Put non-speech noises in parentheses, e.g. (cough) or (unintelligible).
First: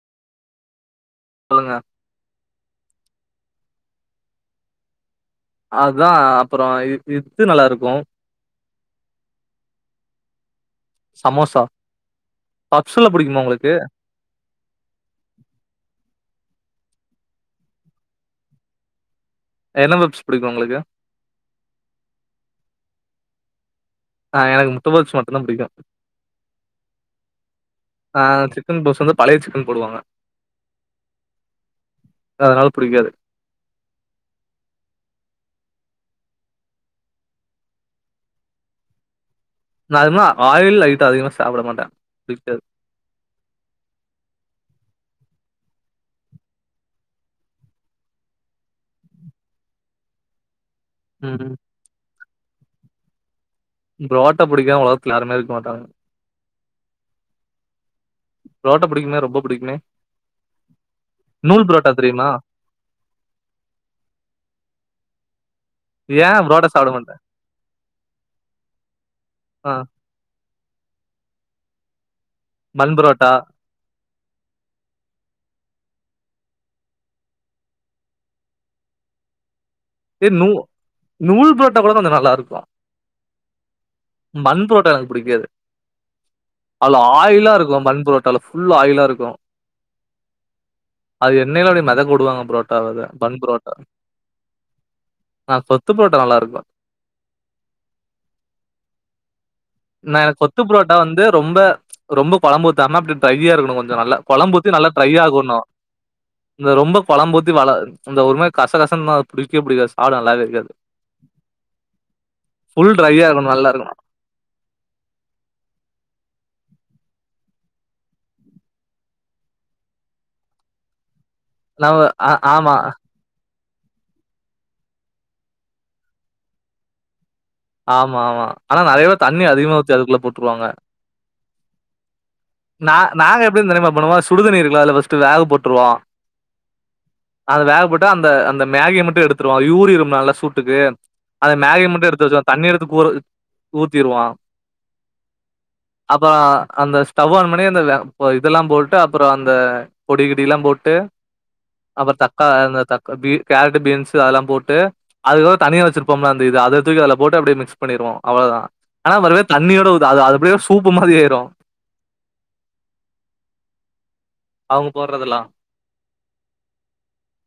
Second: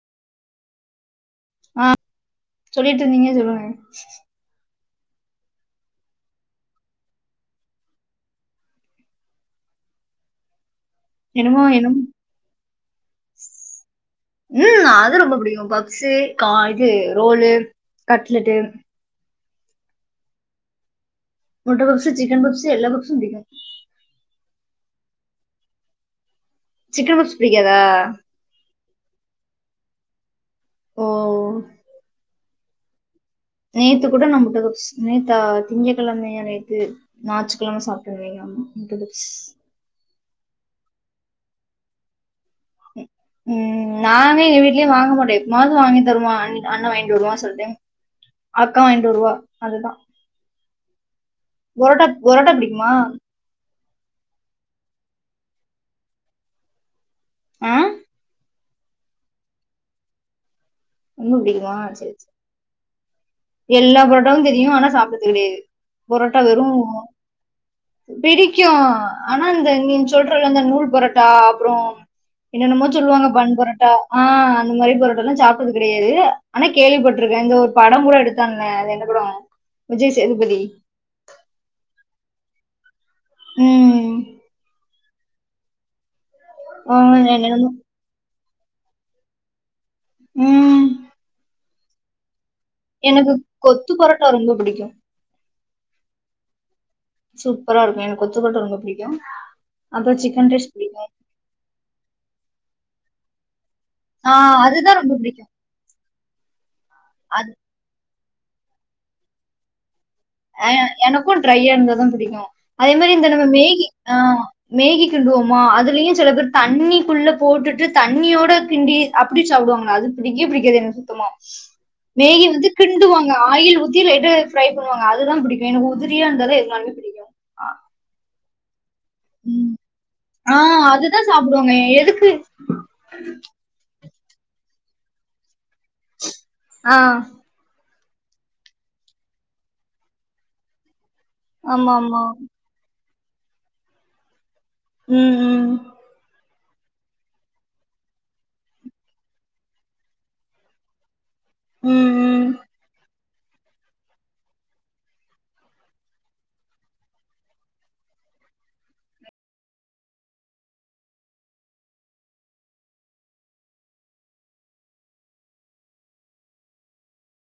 சொல்லுங்க ஆ சொல்லிட்ருந்தீங்க சொல்லுங்க அதா அப்பற இ இ இத்து நல்லாருக்கு (inaudible) என்னமோ என்னும் பப்சுலா புடிக்குமா ஒங்களுக்கு ம் அது ரொம்ப புடிக்கு பப்சு கா இது ரோலு கட்லெட்டு் என்ன பப்ஸ் புடிக்கு ஒங்களுக்கு முட்ட பப்சு சிக்கன் பப்சு எல்லா பப்சு புடிக்கு ஆ எனக்கு முட்ட பப்சு மட்டுந்தா புடிக்கு சிக்கன் பப்ஸ் புடிக்காதா ஆ சிக்கன் பப்ஸ் வந்து பழைய சிக்கன் போடுவாங்க ஓ சோ அதனால புடிக்காது நேத்து கூட நா முட்ட பஃப்ஸ் நேத்தா திங்கக்கெழமையா நேத்து நாற்றுக்கிழம சாப்டுவேங்க (inaudible) முட்ட பஃப்ஸ் அதுமா ஆயில் ஐட்டோ அதிகமா சாப்ட மாட்டே புடிக்காது (inaudible) ம் நாங்க எங்க வீட்லேயே வாங்க மாட்டோ எப்போமாவது வாங்கி தருவா அண் அண்ண வாங்கிட்டு வருவா செல டைம் அக்கா வாங்கிட்டு வருவா அதுதா ம் ம் பொரோட்டா புடிக்குமா? புரோட்ட புடிக்காமா ஒலகத்துல யாருமே இருக்க மாட்டாங்க. ம் புரோட்டா புடிக்குமே ரொம்ப புடிக்குமே ரொம்ப நூல் பிடிக்குமா புரோட்டா சரி தெரியுமா சரி எல்லா புரோட்டாவு தெரியு ஆனா சாப்படுறது கெடையாது ஏ பொரோட்டா வெறு புரோட்டா சாப்ட மாட்ட பிடிக்கு ஆனா இந்த ஆ நீங் சொல்றல அந்த நூ புல் பொரோட்டா அப்றோ என்னென்னமோ பன் சொல்லுவாங்க புரோட்டா பன் பொரோட்டா ஆ அந்த மாரி புரோட்டால்லா சாப்டுறது கெடயாது ஆனா கேள்விப்பட்டிருக்கே இந்த ஒரு படம் கூட எடுத் ட்லன அது என்ன (unintelligible) ஏ நூ சேதுபதி நூல் பொரோட்டா கூட கொஞ்ச நல்லாருக்கு ம் பண் புரோட்டா எனக்கு புடிக்காது. ஆ அதுல ஆயிலா என்னென்னமோ இருக்கு பண் புரோட்டால ஃபுல் ஆயிலாருக்கு ம் அது எண்ணெயில அப்டியே மெதக்க வுடுவாங்க புரோட் எனக்கு கொத்து பொரோட்டா ரொம்ப புடிக்கு ஆ கொத்து புரோட்டா நல்லா இருக்குபா சூப்பரா இருக்கு எனக் கொத்து பொரோட்டா ரொம்ப புடிக்கு நா எனக் கொத்து புரோட்டா வந்து ரொம்ப ரொம்ப கொழம்பூத்தாம அப்டி டிரயா இருக்கனு கொஞ் கொஞ்சொ நல்லா ஆ கொழம்பூத்தி நல்லா அதுதா ட்ரை ரொம்ப பிடிக்கு ஆகணு இந்த ரொம்ப கொழம்பூத்தி வள இந்த ஒரு மாரி கச கசன்னா புடிக்கவே புடிக்காது சாப்ட நல்லாவே அ இருக்காது எனக்கும் ட்ரையா இருந்தாதா புடிக்கு அதே ஃபுல் மாரி ட்ரையா இந்த நம்ம இருக்கணு நல்லா மேகி இருக்கணு ஆ மேகி கிண்டுவோமா அதுலயு சில பேர் தண்ணிக்குள்ள போட்டுட்டு தண்ணியோட கிண்டி அப்டி சாப் புடுவாங்க அது புடிக்கவே புடிக்காது எனக் சுத்தமா நம்ம ஆ மேகி வந்து ஆமா கிண்டுவாங்க ஆயில் ஊத்தி லைட்டா ஃப்ரை பண்ணுவாங்க அதுதா புடிக்கு எனக்கு உதிரியா இருந்தாதா எதுனாலுமே புடிக்கு ஆமா ஆமா ஆனா நெறைய பேரு தண்ணி ம் அதிகமா ஊத்தி அதுக்குள்ள ஆ போட்டுருவாங்க. அதுதான் சாப்டுவாங்க எதுக்கு நா நாங்க எப்டின் தெரியுமா பண்ணுவோ ஸ் சுடுதண்ணி இருக்குல அதுல ஃபர்ஸ்ட்டு வேக போட்டுருவோ ஆ அத வேக போட் டு அந்த அந்த மேகிய மட்டு எடுத்துடுவோ யூரிரும்ம நல்லா சூட்டுக்கு அத மேகிய ஆமா மட்டு ஆமா எடுத்து வச்ச தண்ணி எடுத்து (unintelligible) ஊத்திருவோ ம் ம் அப்பறோ அந்த ஸ்டவ் ஆன் பண்ணி அந்த வெ பொ இதெல்லா போட்டு அப்பறொ அந்த பொடிகிடிலாம் போட்டு அப்பற ம் தக்கா ம் இந்த தக்க பி கேரட் பீன்ஸ் அதெல்லா போட்டு அதுக்கப்ற தனியா வச்சிருப்போம்லா அந்த இது அத தூக்கி அதுல போட்டு அப்டியே மிக்ஸ் பண்ணிருவோ அவ்ளோதா ஆனா மறுபடி தண்ணியோட உது அது அது அப்படியே சூப்பு மாதிரி ஆயிரு அவங்க போடுறதுலா